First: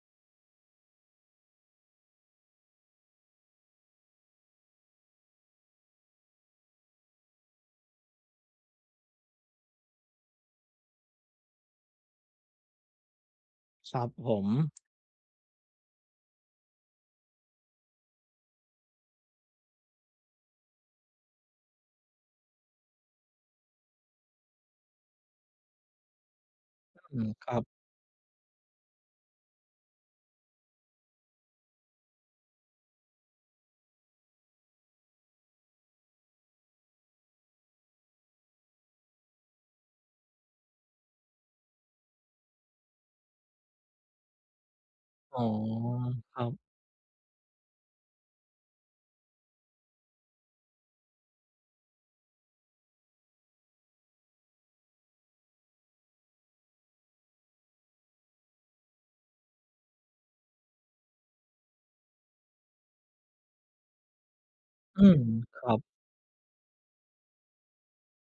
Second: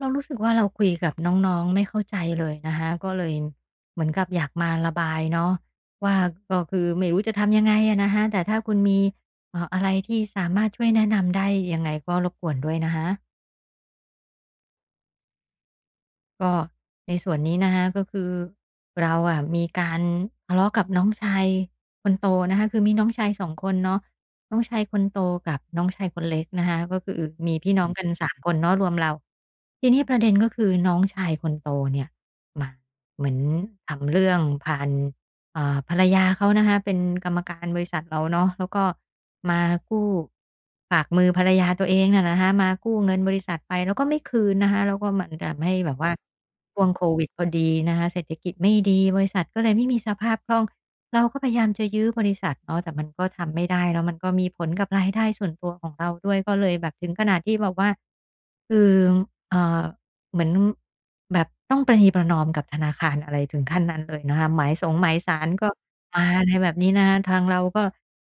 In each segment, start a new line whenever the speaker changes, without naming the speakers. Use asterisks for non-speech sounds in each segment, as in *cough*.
เรารู้สึกว่าเราคุยกับน้องๆไม่เข้าใจเลยนะคะก็เลยเหมือนกับอยากมาระบายเนาะว่าก็คือไม่รู้จะทำยังไงอะนะคะแต่ถ้าคุณมีอะไรที่สามารถช่วยแนะนำได้ยังไงก็รบกวนด้วยนะคะ
ครับผม
ก็ในส่วนนี้นะคะก็คือเราอะมีการทะเลาะกับน้องชายคนโตนะคะคือมีน้องชายสองคนเนาะน้องชายคนโตกับน้องชายคนเล็กนะคะก็คื
อื
อ
มค
มี
รับ
พี่น้ออืงกัน3คนเนาะรวมเราทีนี้ประเด็นก็คือน้องชายคนโตเนี่ยมาเหมือนทำเรื่องผ่าน ภรรยาเขานะคะเป็นกรรมการบริษัทเราเนาะแล้วก็มากู้ฝากมือภรรยาตัวเองน่ะนะคะมากู้เงินบริษัทไปแล้วก็ไม่คืนนะคะแล้วก็มัน
อ๋อ
ทำให้แบบว่า
ครั
ั
บ
ช่วงโควิดพอดีนะคะเศรษฐกิจไม่ดีบริษัทก็เลยไม่มีสภาพคล่องเราก็พยายามจะยื้อบริษัทเนาะแต่มันก็ทำไม่ได้แล้วมันก็มีผลกับรายได้ส่วนตัวของเราด้วยก็เลยแบบถึงขนาดที่แบบว่าคือเอ่อ เหมือนแบบต้องประนีประนอมกับธนาคารอะไรถึงขั้นนั้นเลยนะคะหมายสง
อื
หมาย
ม
ศาล
ค
ก็
รับ
มาอะไรแบบนี้นะคะทางเราก็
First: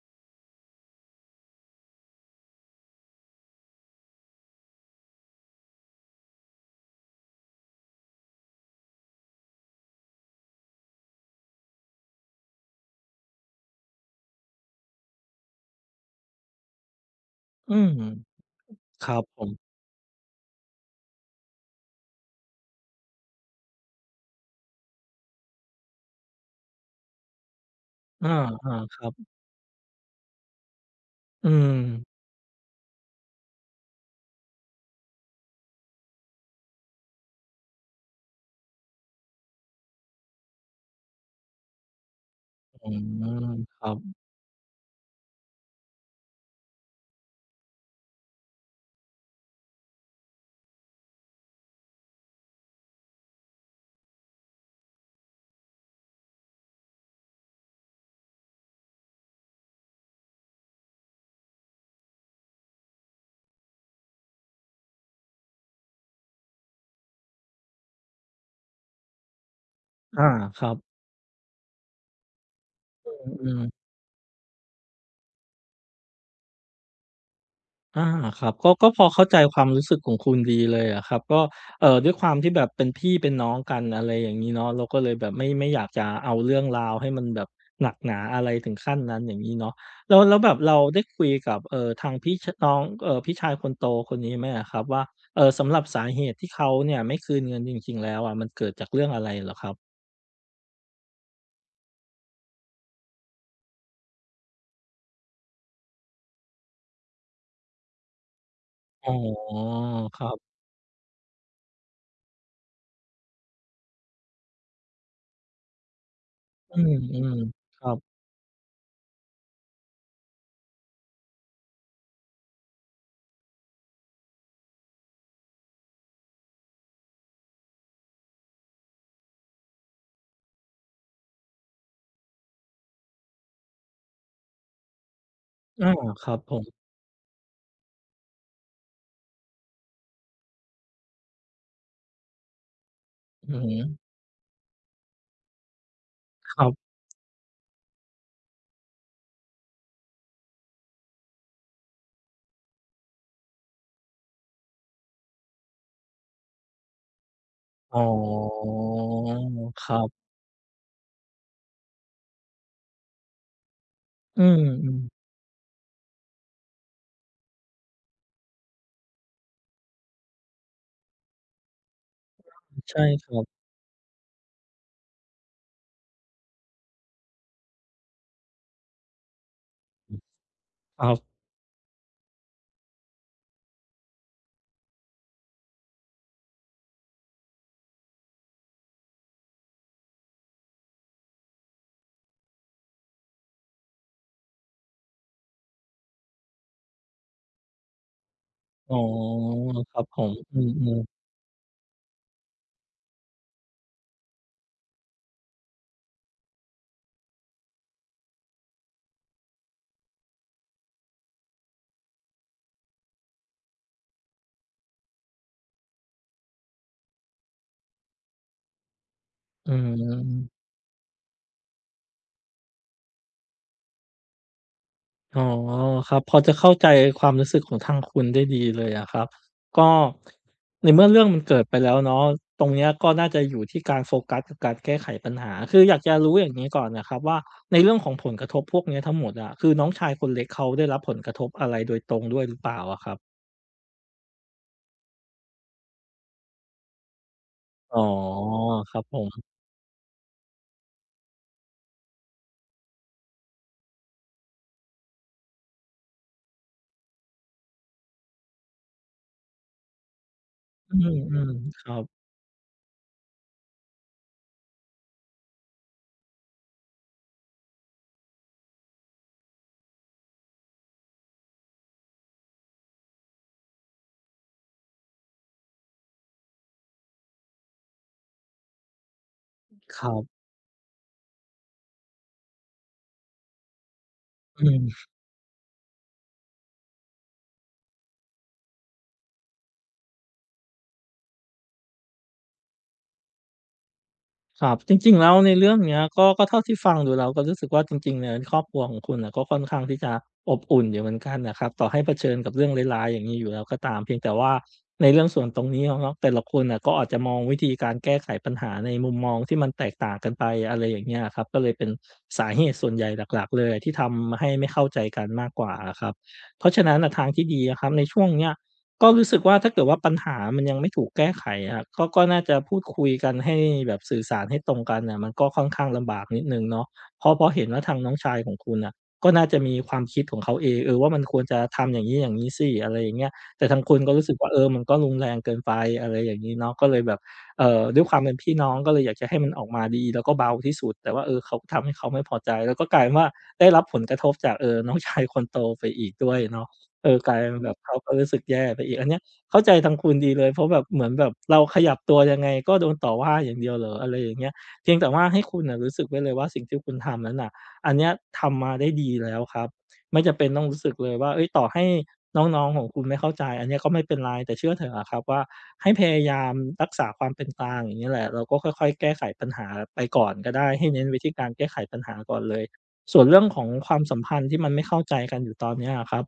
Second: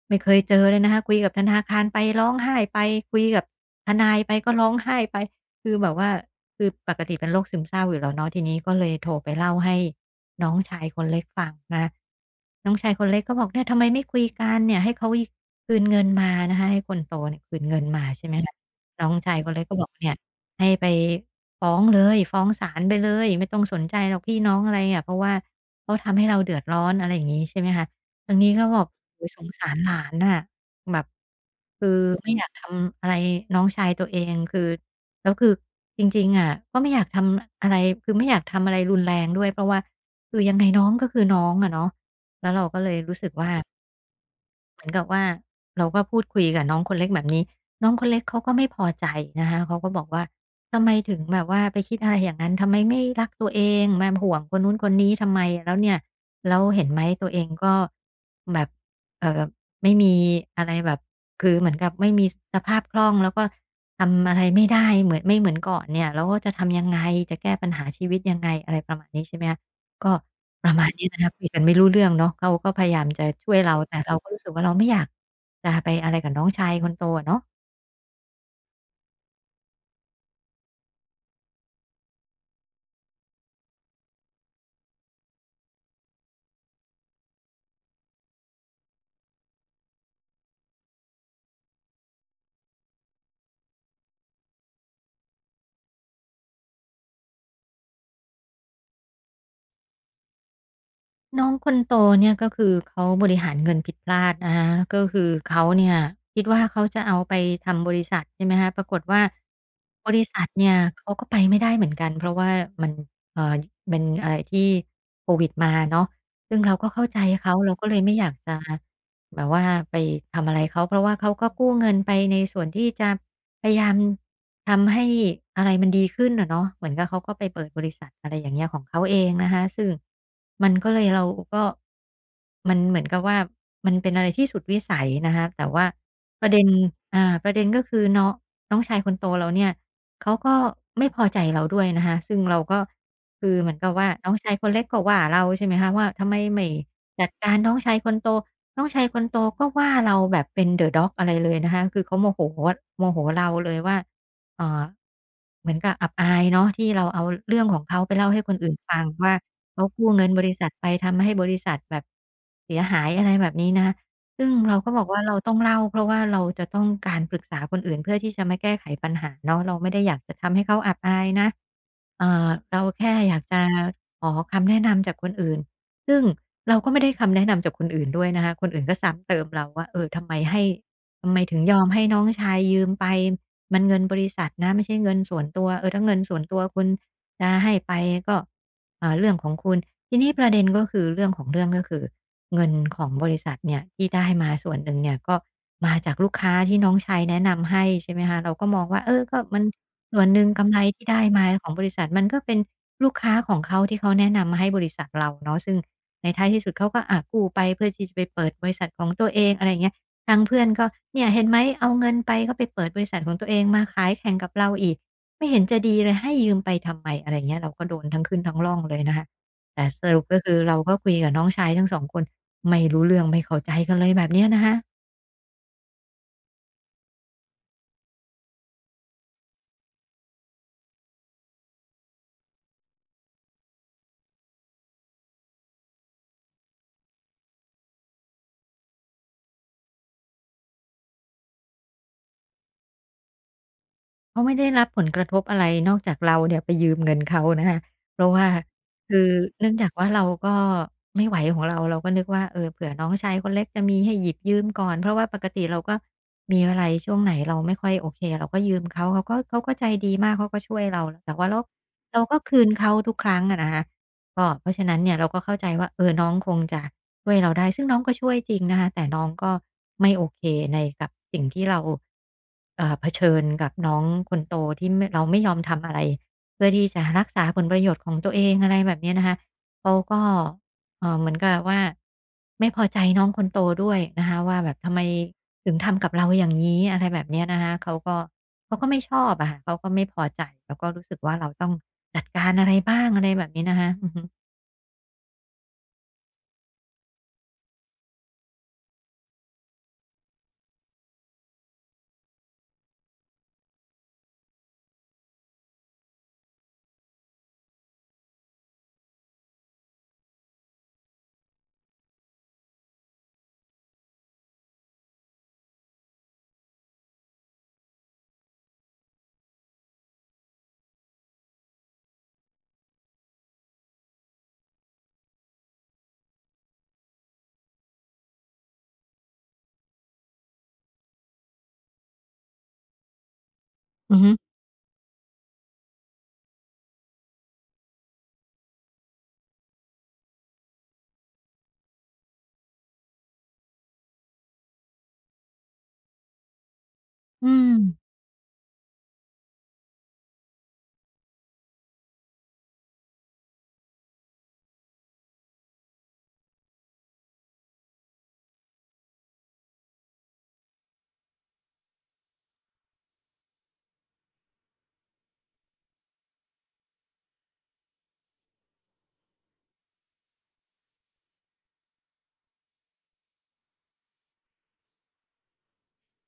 ไม่เคยเจอเลยนะคะคุยกับธนาคารไปร้องไห้ไปคุยกับทนายไปก็ร้องไห้ไปคือแบบว่าคือปกติเป็นโรคซึมเศร้าอยู่แล้วเนาะทีนี้ก็เลยโทรไปเล่าให้น้องชายคนเล็กฟังนะน้องชายคนเล็กก็บอกเนี่ยทำไมไม่คุยกันเนี่ยให้เขายคืนเงินมานะคะให้คนโตเนี่ยคืน
อื
เงิน
ม
มาใช่ไหมคะ
ค
น้อง
รับ
ชา
ผ
ยค
ม
นเล็กก็บอกเนี่ย ให้ไปฟ้องเลยฟ้องศาลไปเลยไม่ต้องสนใจหรอกพี่น้องอะไรอะเพราะว่าเขาทำให้เราเดือดร้อนอะไรอย่างงี้ใช่ไหมคะ
อา
ทางนี้ก็บอก
ๆครั
โอ้โฮ
บ
สงสารหลานน่ะแบบ
อืม
คือไม่อยากทำอะไรน้องชายตัวเองคือแล้วคือจริงๆอะก็ไม่อยากทำอะไรคือไม่อยากทำอะไรรุนแรงด้วยเพราะว่าคือยังไงน้องก็คือน้องอะเนาะแล้วเราก็
อื
เลยรู้สึกว่า
มครับ
เหมือนกับว่าเราก็พูดคุยกับน้องคนเล็กแบบนี้น้องคนเล็กเขาก็ไม่พอใจนะคะเขาก็บอกว่าทำไมถึงแบบว่าไปคิดอะไรอย่างนั้นทำไมไม่รักตัวเองมาห่วงคนนู้นคนนี้ทำไมแล้วเนี่ยแล้วเห็นไหมตัวเองก็แบบเอ่อไม่มีอะไรแบบคือเหมือนกับไม่มีสภาพคล่องแล้วก็ทำอะไรไม่ได้เหมือนไม่เหมือนก่อนเนี่ยแล้วก็จะทำยังไงจะแก้ปัญหาชีวิตยังไงอะไรประมาณนี้ใช่ไหมคะก็
อาค
ป
รั
ระ
บ
มาณนี้นะคะคุยกันไม่รู้เรื่องเนาะเขาก็พยายามจะ
อื
ช่วยเรา
ม
แต่เราก็รู้สึกว่าเราไม่อยากจะไปอะไรกับน้องชายคนโตอะเนาะ
อาครับก็ก็พอเข้าใจความรู้สึกของคุณดีเลยอะครับก็ด้วยความที่แบบเป็นพี่เป็นน้องกันอะไรอย่างงี้เนาะเราก็เลยแบบไม่อยากจะเอาเรื่องราวให้มันแบบหนักหนาอะไรถึงขั้นนั้นอย่างงี้เนาะแล้วแบบเราได้คุยกับทางพี่ชน้องพี่ชายคนโตคนนี้ไหมอะครับว่าสำหรับสาเหตุที่เขาเนี่ยไม่คืนเงินจริงๆแล้วอะมันเกิดจากเรื่องอะไรเหรอครับ
น้องคนโตเนี่ยก็คือเขาบริหารเงินผิดพลาดนะคะก็คือเขาเนี่ยคิดว่าเขาจะเอาไปทำบริษัทใช่ไหมคะปรากฏ
อ๋
ว่า
อ
บ
ค
ริ
รั
ษัท
บ
เนี่ยเขาก็ไปไม่ได้เหมือนกันเพราะว่ามันเอ่อเป็นอะไรที่โควิดมาเนาะซึ่งเรา
อื
ก็เข้าใจ
ม
เขาเรา
ๆค
ก็
รั
เล
บ
ยไม่อยากจะ แบบว่าไปทำอะไรเขาเพราะว่าเขาก็กู้เงินไปในส่วนที่จะพยายามทำให้อะไรมันดีขึ้นอะเนาะเหมือนกับเขาก็ไปเปิดบริษัทอะไรอย่างเงี้ยของเขาเองนะคะซึ่งมันก็เลยเราก็มันเหมือนกับว่ามันเป็นอะไรที่สุดวิสัยนะคะแต่ว่า
อาครับ
ป
ผ
ระเด็
ม
นประเด็นก็คือน้องน้องชายคนโตเราเนี่ยเขาก็ไม่พอใจเราด้วยนะคะซึ่งเราก็คื
อื
อ
อ
เห
ฮึ
มือนกับว่าน้องชายคนเล็กก็ว่าเราใช่ไหมคะว่าทำไม
ครั
ไม่
บ
จัดการน้องชายคนโต น้องชายคนโตก็ว่าเราแบบเป็น The Dog อะไรเลยนะคะคือเขาโมโหเราเลยว่าเอ่อเหมือนกับอับอายเนาะที่เราเอาเรื่องของ
อ๋อ
เขาไปเล่าให้คนอื่นฟังว่า
ค
เขา
รั
กู้
บ
เงินบริษัทไปทำให้บริษัทแบบเสียหายอะไรแบบนี้นะคะ
อื
ซึ่ง
ม
เราก็บอกว่าเราต้องเล่าเพราะว่าเราจะต้องการปรึกษาคนอื่นเพื่อที่จะมาแก้ไขปัญหาเนาะเราไม่ได้อยากจะทำให้เขาอับอายนะเรา
ๆใช่
แค่
ค
อ
รั
ยาก
บ
จะขอคำแนะนำจากคนอื่นซึ่ง เราก็ไม่ได้คำแนะนำจากคนอื่นด้วยนะคะคนอื่นก็ซ้ำเติมเราว่าเออทำไมให้
ครั
ทำไม
บ
ถึงยอมให้น้องชายยืมไปมันเงินบริษัทนะไม่ใช่เงินส่วนตัวเออถ้าเงินส่วนตัวคุณจะให้ไปก็เรื่องของคุณทีนี้ประเด็นก็คือเรื่องของเรื่องก็คือเงินของบริษัทเนี่ยที่ได้มาส่วนหนึ่งเนี่ยก็มาจากลูกค้าที่น้องชายแนะนำให้ใช่ไหมคะเราก็มอง
อ๋อ
ว่าเออก็มัน
ครับผ
ส่วน
ม
หนึ่ง
อื
กำไร
ม
ที่ได้
ๆ
มาของบริษัทมันก็เป็นลูกค้าของเขาที่เขาแนะนำมาให้บริษัทเราเนาะซึ่ง ในท้ายที่สุดเขาก็กู้ไปเพื่อที่จะไปเปิดบริษัทของตัวเองอะไรอย่างเงี้ยทางเพื่อนก็เนี่ยเห็นไหมเอาเงินไปก็ไปเปิดบริษัทของตัวเองมาขายแข่งกับเราอีกไม่เห็นจะดีเลยให้ยืมไปทำไมอะไรอย่างเงี้ยเราก็โดนทั้งขึ้นทั้งร่องเลยนะคะ
อื
แต่สรุปก็คือ
ม
เราก็คุยกับน้องชายทั้งสองคนไม่รู้เรื่องไม่เข้าใจกันเลยแบบเนี้ยนะคะ
อ๋อครับพอจะเข้าใจความรู้สึกของทางคุณได้ดีเลยอะครับก็ในเมื่อเรื่องมันเกิดไปแล้วเนาะตรงเนี้ยก็น่าจะอยู่ที่การโฟกัสกับการแก้ไขปัญหาคืออยากจะรู้อย่างงี้ก่อนนะครับว่าในเรื่องของผลกระทบพวกเนี้ยทั้งหมดอะคือน้องชายคนเล็กเขาได้รับผลกระทบอะไรโดยตรงด้วยหรือเปล่าอะครับ
เขาไม่ได้รับผลกระทบอะไรนอกจากเราเนี่ยไปยืมเงินเขานะคะ
อ๋อ
เพราะว่า
ครับผ
คือ
ม
เนื่องจากว่าเราก็ไม่ไหวของเราก็นึกว่าเออเผื่อน้องชายคนเล็กจะมีให้หยิบยืมก่อนเพราะว่าปกติเราก็มีอะไรช่วงไหนเราไม่ค่อยโอเคเราก็ยืมเขาเขาก็ใจดีมากเขาก็ช่วย
อื
เราแต่ว่า
ม
เรา
ๆครับ
เราก็คืนเขาทุกครั้งอะนะคะก็เพราะฉะนั้นเนี่ยเราก็เข้าใจว่าเออน้องคงจะ ช่วยเราได้ซึ่งน้องก็ช่วยจริงนะคะแต่น้องก็ไม่โอเคในกับสิ่งที่เราเผชิญกับน้องคนโตที่ไม่เราไม่ยอมทำอะไรเพื่อที่จะรักษาผลประโยชน์ของตัวเองอะไรแบบเนี้ยนะคะเขา
ครั
ก็
บ
เหมือนกับว่าไม่พอใจน้องคนโตด้วยนะคะว่า
อื
แบบ
ม
ทำไมถึงทำกับเราอย่างงี้อะไรแบบเนี้ยนะคะเขาก็ไม่ชอบอะค่ะเขาก็ไม่พอใจแล้วก็รู้สึกว่าเราต้องจัดการอะไรบ้างอะไรแบบนี้นะคะอือฮึ
ครับจริงๆแล้วในเรื่องเนี้ยก็เท่าที่ฟังดูแล้วก็รู้สึกว่าจริงๆเนี่ยครอบครัวของคุณน่ะก็ค่อนข้างที่จะอบอุ่นอยู่เหมือนกันนะครับต่อให้เผชิญกับเรื่องร้ายๆอย่างงี้อยู่แล้วก็ตามเพียงแต่ว่าในเรื่องส่วนตรงนี้อะเนาะแต่ละคนน่ะก็อาจจะมองวิธีการแก้ไขปัญหาในมุมมองที่มันแตกต่างกันไปอะไรอย่างเงี้ยอะครับก็เลยเป็นสาเหตุส่วนใหญ่หลักๆเลยที่ทำให้ไม่เข้าใจกันมากกว่าอะครับเพราะฉะนั้นน่ะทางที่ดีอะครับในช่วงเนี้ย ก็รู้สึกว่าถ้าเกิดว่าปัญหามันยังไม่ถูกแก้ไขอะครับก็น่าจะพูดคุยกันให้แบบสื่อสารให้ตรงกันน่ะมันก็ค่อนข้างลำบากนิดหนึ่งเนาะเพราะเห็นว่าทางน้องชายของคุณน่ะก็น่าจะมีความคิดของเขาเองเออว่ามันควรจะทำอย่างงี้อย่างงี้สิอะไรอย่างเงี้ยแต่ทางคุณก็
อือ
รู้
ฮึ
สึกว่าเออมันก็รุนแรงเกินไปอะไรอย่างงี้เนาะก็เลยแบบด้วยความเป็นพี่น้องก็เลยอยากจะให้มันออกมาดีแล้วก็เบาที่สุดแต่ว่าเออเขาทำให้เขาไม่พอใจแล้วก็กลายเป็นว่าได้รับผลกระทบจากน้องชายคนโตไปอีกด้วยเนาะ เออกลาย
อื
เป็นแบ
ม
บเขาก็รู้สึกแย่ไปอีกอันเนี้ยเข้าใจทางคุณดีเลยเพราะแบบเหมือนแบบเราขยับตัวยังไงก็โดนต่อว่าอย่างเดียวเหรออะไรอย่างเงี้ยเพียงแต่ว่าให้คุณน่ะรู้สึกไว้เลยว่าสิ่งที่คุณทำนั้นน่ะอันเนี้ยทำมาได้ดีแล้วครับไม่จำเป็นต้องรู้สึกเลยว่าเฮ้ยต่อให้น้องๆของคุณไม่เข้าใจอันเนี้ยก็ไม่เป็นไรแต่เชื่อเถอะอะครับว่าให้พยายามรักษาความเป็นกลางอย่างนี้แหละเราก็ค่อยๆแก้ไขปัญหาไปก่อนก็ได้ให้เน้นไปที่การแก้ไขปัญหาก่อนเลยส่วนเรื่องของความสัมพันธ์ที่มันไม่เข้าใจกันอยู่ตอนเนี้ยอะครับ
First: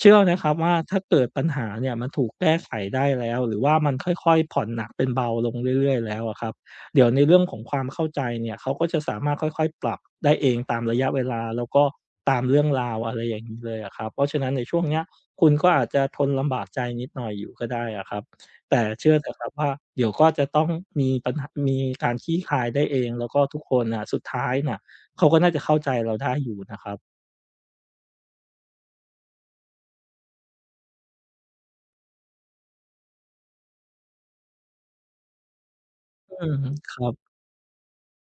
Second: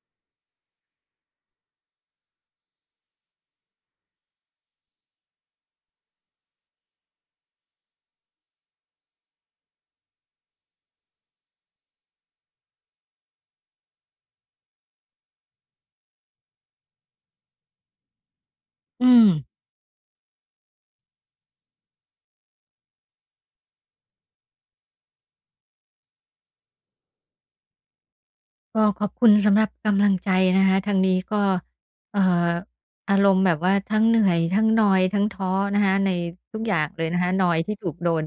เชื่อนะครับว่าถ้าเกิดปัญหาเนี่ยมันถูกแก้ไขได้แล้วหรือว่ามันค่อยๆผ่อนหนักเป็นเบาลงเรื่อยๆแล้วอะครับเดี๋ยวในเรื่องของความเข้าใจเนี่ยเขาก็จะสามารถค่อยๆปรับได้เองตามระยะเวลาแล้วก็ตามเรื่องราวอะไรอย่างนี้เลยอะครับเพราะฉะนั้นในช่วงเนี้ยคุณก็อาจจะทนลำบากใจนิดหน่อยอยู่ก็ได้อะครับแต่
อื
เชื่อ
ม
เถอะครับว่าเดี๋ยวก็จะต้องมีปัญหามีการคลี่คลายได้เองแล้วก็ทุกคนน่ะสุดท้ายน่ะเขาก็น่าจะเข้าใจเราได้อยู่นะครับ
ก็ขอบคุณสำหรับกำลังใจนะคะทางนี้ก็เอ่ออารมณ์แบบว่าทั้งเหนื่อยทั้งนอยทั้งท้อนะคะใน
อืม
ทุกอย่าง
ค
เล
รั
ย
บ
นะคะนอยที่ถูกโดน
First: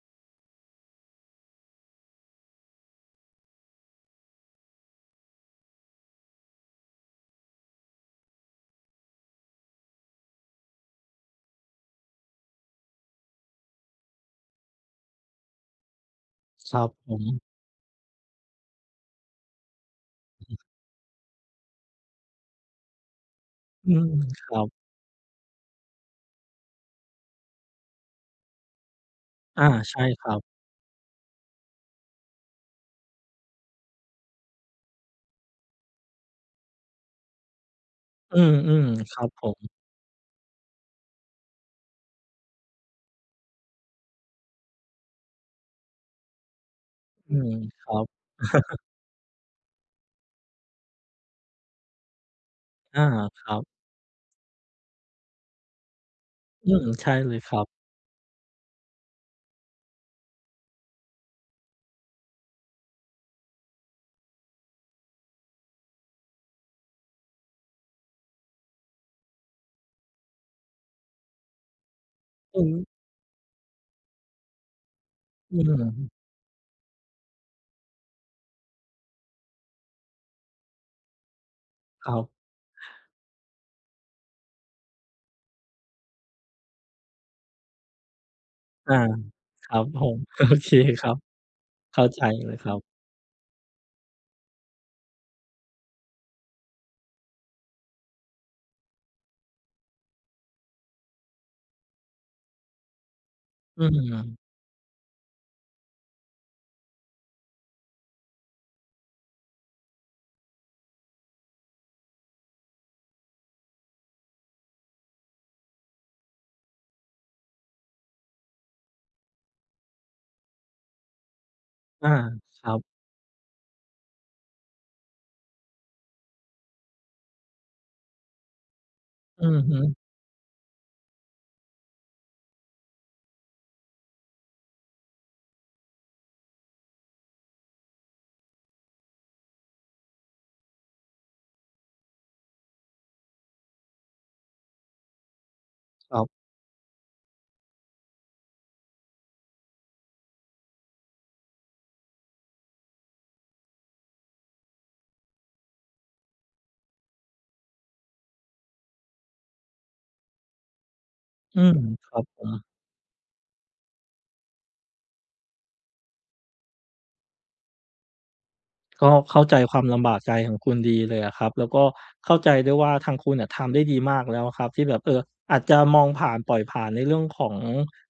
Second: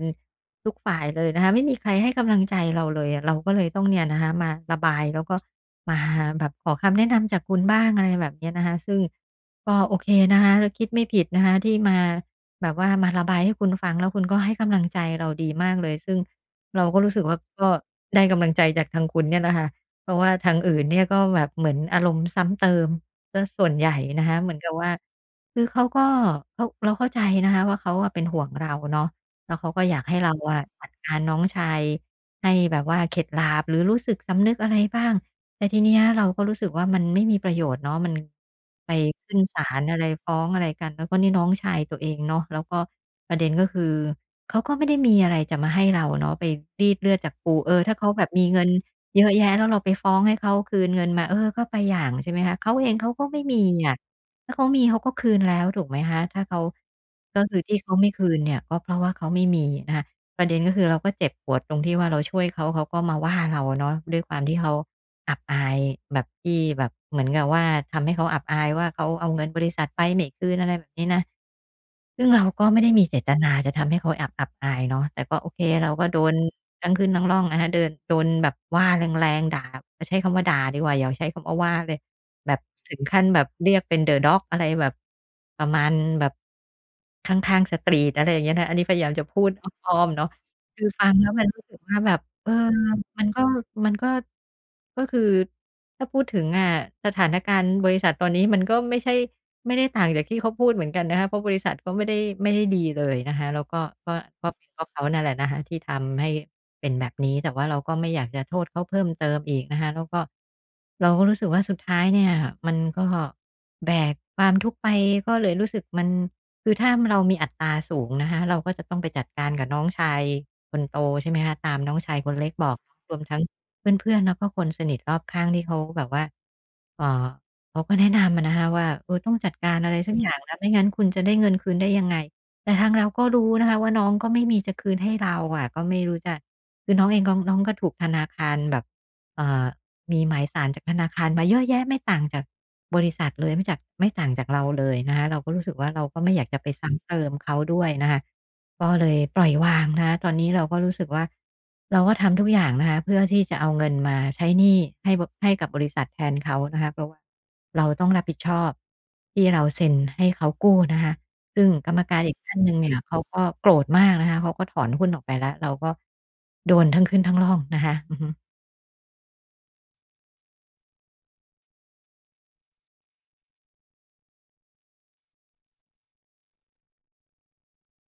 ทุกฝ่ายเลยนะคะไม่มีใครให้กำลังใจเราเลยอะเราก็เลยต้องเนี่ยนะคะมาระบายแล้วก็มาแบบขอคำแนะนำจากคุณบ้างอะไรแบบเนี้ยนะคะซึ่งก็โอเคนะคะคิดไม่ผิดนะคะที่มาแบบว่ามาระบายให้คุณฟังแล้วคุณก็ให้กำลังใจเราดีมากเลยซึ่ง
ครั
เรา
บ
ก็
ผ
รู้สึ
ม
กว่าก็ได้กำลังใจจากทางคุณเนี่ยนะคะ เพราะว่าทางอื่นเนี่ยก็แบบเหมือนอารมณ์ซ้ำเติมเสียส่วนให
อื
ญ่
ม
นะคะ
ค
เหมื
รั
อนกับ
บ
ว่าคือเขาก็เราเข้าใจนะคะว่าเขาอะเป็นห่วงเราเนาะแล้ว
อา
เขาก็อ
ใช่
ยากให้
ครั
เรา
บ
อะจัดการน้องชายให้แบบว่าเข็ดหลาบหรือรู้สึกสำนึกอะไรบ้างแต่ทีเนี้ยเราก็รู้สึกว่ามันไม่มีประโยชน์เนาะมัน
อืม
ไป
ๆครับ
ขึ้น
ผม
ศาลอะไรฟ้องอะไรกันแล้วก็นี่น้องชายตัวเองเนาะแล้วก็ประเด็นก็คือเขาก็ไม่ได้มีอะไรจะมาให้เราเนาะไปรีดเลือดจา
อื
ก
ม
ปูเออ
ครั
ถ้าเขาแบ
บ
บมีเงิน เยอะแยะแล้วเราไปฟ้องให้เขาคืนเงินมาเออก็ไปอย่างใช่ไหมคะเขาเอง
อา
เขาก็
ค
ไม่
รั
มี
บ
อะถ้าเขามีเขาก็คืนแล้วถูกไหมคะถ้าเขา
อืมใช่เลย
ก็
ค
คื
รั
อ
บ
ที่เขาไม่คืนเนี่ยก็เพราะว่าเขาไม่มีนะคะประเด็นก็คือเราก็เจ็บปวดตรงที่ว่าเราช่วยเขาเขาก็มาว่าเราเนาะด้วยความที่เขาอับอายแบบที่แบบเหมือนกับว่าทำให้เขาอับอายว่าเขาเอาเงินบริษัทไปไม่คืนอะไรแบบนี้นะ ซึ่งเรา
อื
ก็ไม่ได้
ม
มีเจตนาจะทำให้เขาอับอายเนาะแต่ก็โอ
อื
เคเราก็โด
ม
นทั้งขึ้นทั้งร่องนะคะเดินโดนแบบว่าแรงๆด่าใช้คำว่าด่าดีกว่า อย่าใช้คำว่าว่าเลย
ครับ
แบบถึงขั้นแบบเรียกเป็น The Dog อะไรแบบประมาณแบบข้างๆสตรีตอะไรอย่างเงี้ยนะ อันนี้พ
อา
ยายามจะพูดอ
ครับ
้อ
ผ
มๆ
ม
เนาะ
*laughs* โอเค
คือ
ค
ฟั
รั
ง
บ
แล้วมันรู้สึกว่า
เข้า
แบบ
ใจ
เอ
เล
อ
ยครับ
มันก็มันก็ก็คือถ้าพูดถึงอะสถานการณ์บริษัทตอนนี้มันก็ไม่ใช่ไม่ได้ต่างจากที่เขาพูดเหมือนกันนะคะเพราะบริษัทก็ไม่ได้ดีเลยนะคะแล้วก็
อื
ก็ก็
ม
เป็นเพราะเขานั่นแหละนะคะที่ทำให้เป็นแบบนี้แต่ว่าเราก็ไม่อยากจะโทษเขาเพิ่มเติมอีกนะคะแล้วก็เราก็รู้สึกว่าสุดท้ายเนี่ยมันก็แบกความทุกข์ไปก็เลยรู้สึกมันคือถ้าเรามีอัตราสูงนะคะเราก็จะต้องไปจัดการกับน้องชาย คนโตใช่ไหมคะตามน้อง
อา
ชายคนเล็ก
ค
บ
รั
อก
บ
รวมทั้งเพื่อนๆแล้วก็คนสนิทรอบข้างที่เขาแบบว่าเอ่อเขาก็แนะนำอะนะคะว่าเออต้อง
อื
จัด
อ
กา
ฮึ
รอะไรสักอย่างนะไม่งั้นคุณจะได้เงินคืนได้ยังไงแต่ทางเราก็รู้นะคะว่าน้องก็ไม่มีจะคืนให้เราอะก็ไม่รู้จะคือน้องเองก็น้องก็ถูกธนาคารแบบเอ่อมีหมายสารจากธนาคารมาเยอะแยะไม่ต่างจากบริษัทเลยไม่ต่างจากเราเลยนะคะเราก็รู้สึกว่าเรา
ค
ก็
รั
ไม่อยา
บ
กจะไปซ้ำเติมเขาด้วยนะคะ ก็เลยปล่อยวางนะคะตอนนี้เราก็รู้สึกว่าเราก็ทำทุกอย่างนะคะเพื่อที่จะเอาเงินมาใช้หนี้ให้กับบริษัทแทนเขานะคะเพราะว่าเราต้องรับผิดชอบที่เราเซ็นให้เขากู้นะคะ
อื
ซึ่ง
ม
กรรม
ครั
การ
บ
อี
ผ
กท่านหนึ่
ม
งเนี่ยเขาก็โกรธมากนะคะเขาก็ถอนหุ้นออกไปแล้วเราก็โดนทั้งขึ้นทั้งร่องนะคะอือฮึ
ก็เข้าใจความลำบากใจของคุณดีเลยอะครับแล้วก็เข้าใจด้วยว่าทางคุณน่ะทำได้ดีมากแล้วครับที่แบบเอออาจจะมองผ่านปล่อยผ่านในเรื่องของ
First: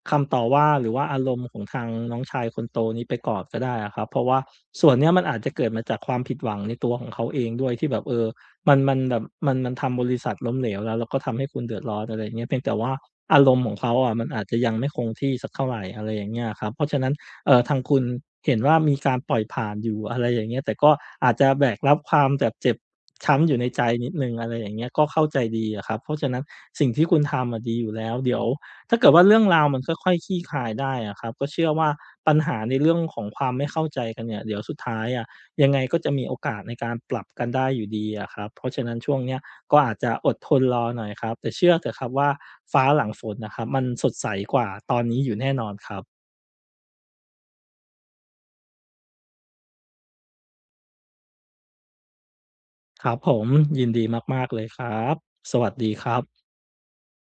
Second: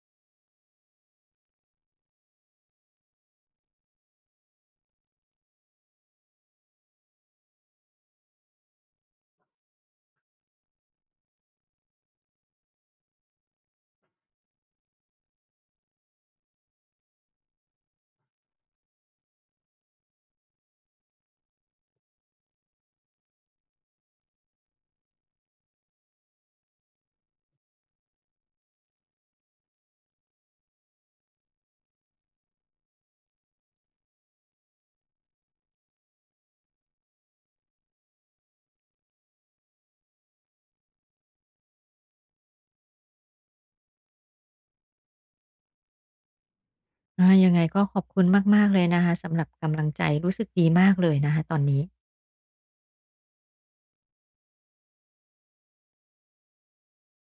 คำต่อว่าหรือว่าอารมณ์ของทางน้องชายคนโตนี้ไปก่อนก็ได้อะครับเพราะว่าส่วนเนี้ยมันอาจจะเกิดมาจากความผิดหวังในตัวของเขาเองด้วยที่แบบเออมันมันแบบมันมันทำบริษัทล้มเหลวแล้วก็ทำให้คุณเดือดร้อนอะไรอย่างเงี้ยเพียงแต่ว่าอารมณ์ของเขาอะมันอาจจะยังไม่คงที่สักเท่าไหรอะไรอย่างเงี้ยครับเพราะฉะนั้น ทางคุณเห็นว่ามีการปล่อยผ่านอยู่อะไรอย่างเงี้ยแต่ก็อาจจะแบกรับความแบบเจ็บช้ำอยู่ในใจนิดหนึ่งอะไรอย่างเงี้ยก็เข้าใจดีอะครับเพราะฉะนั้นสิ่งที่คุณทำอะดีอยู่แล้วเดี๋ยวถ้าเกิดว่าเรื่องราวมันค่อยๆคลี่คลายได้อะครับก็เชื่อว่าปัญหาในเรื่องของความไม่เข้าใจกันเนี่ยเดี๋ยวสุดท้ายอะยังไงก็จะมีโอกาสในการปรับกันได้อยู่ดีอะครับเพราะฉะนั้นช่วงเนี้ยก็อาจจะอดทนรอหน่อยครับแต่เชื่อเถอะครับว่าฟ้าหลังฝนน่ะครับมันสดใสกว่าตอนนี้อยู่แน่นอนครับ
ยังไงก็ขอบคุณมากๆเลยนะคะสำหรับกำลังใจรู้สึกดีมากเลยนะคะตอนนี้
ครับผมยินดีมากๆเลยครับสวัสดีครับ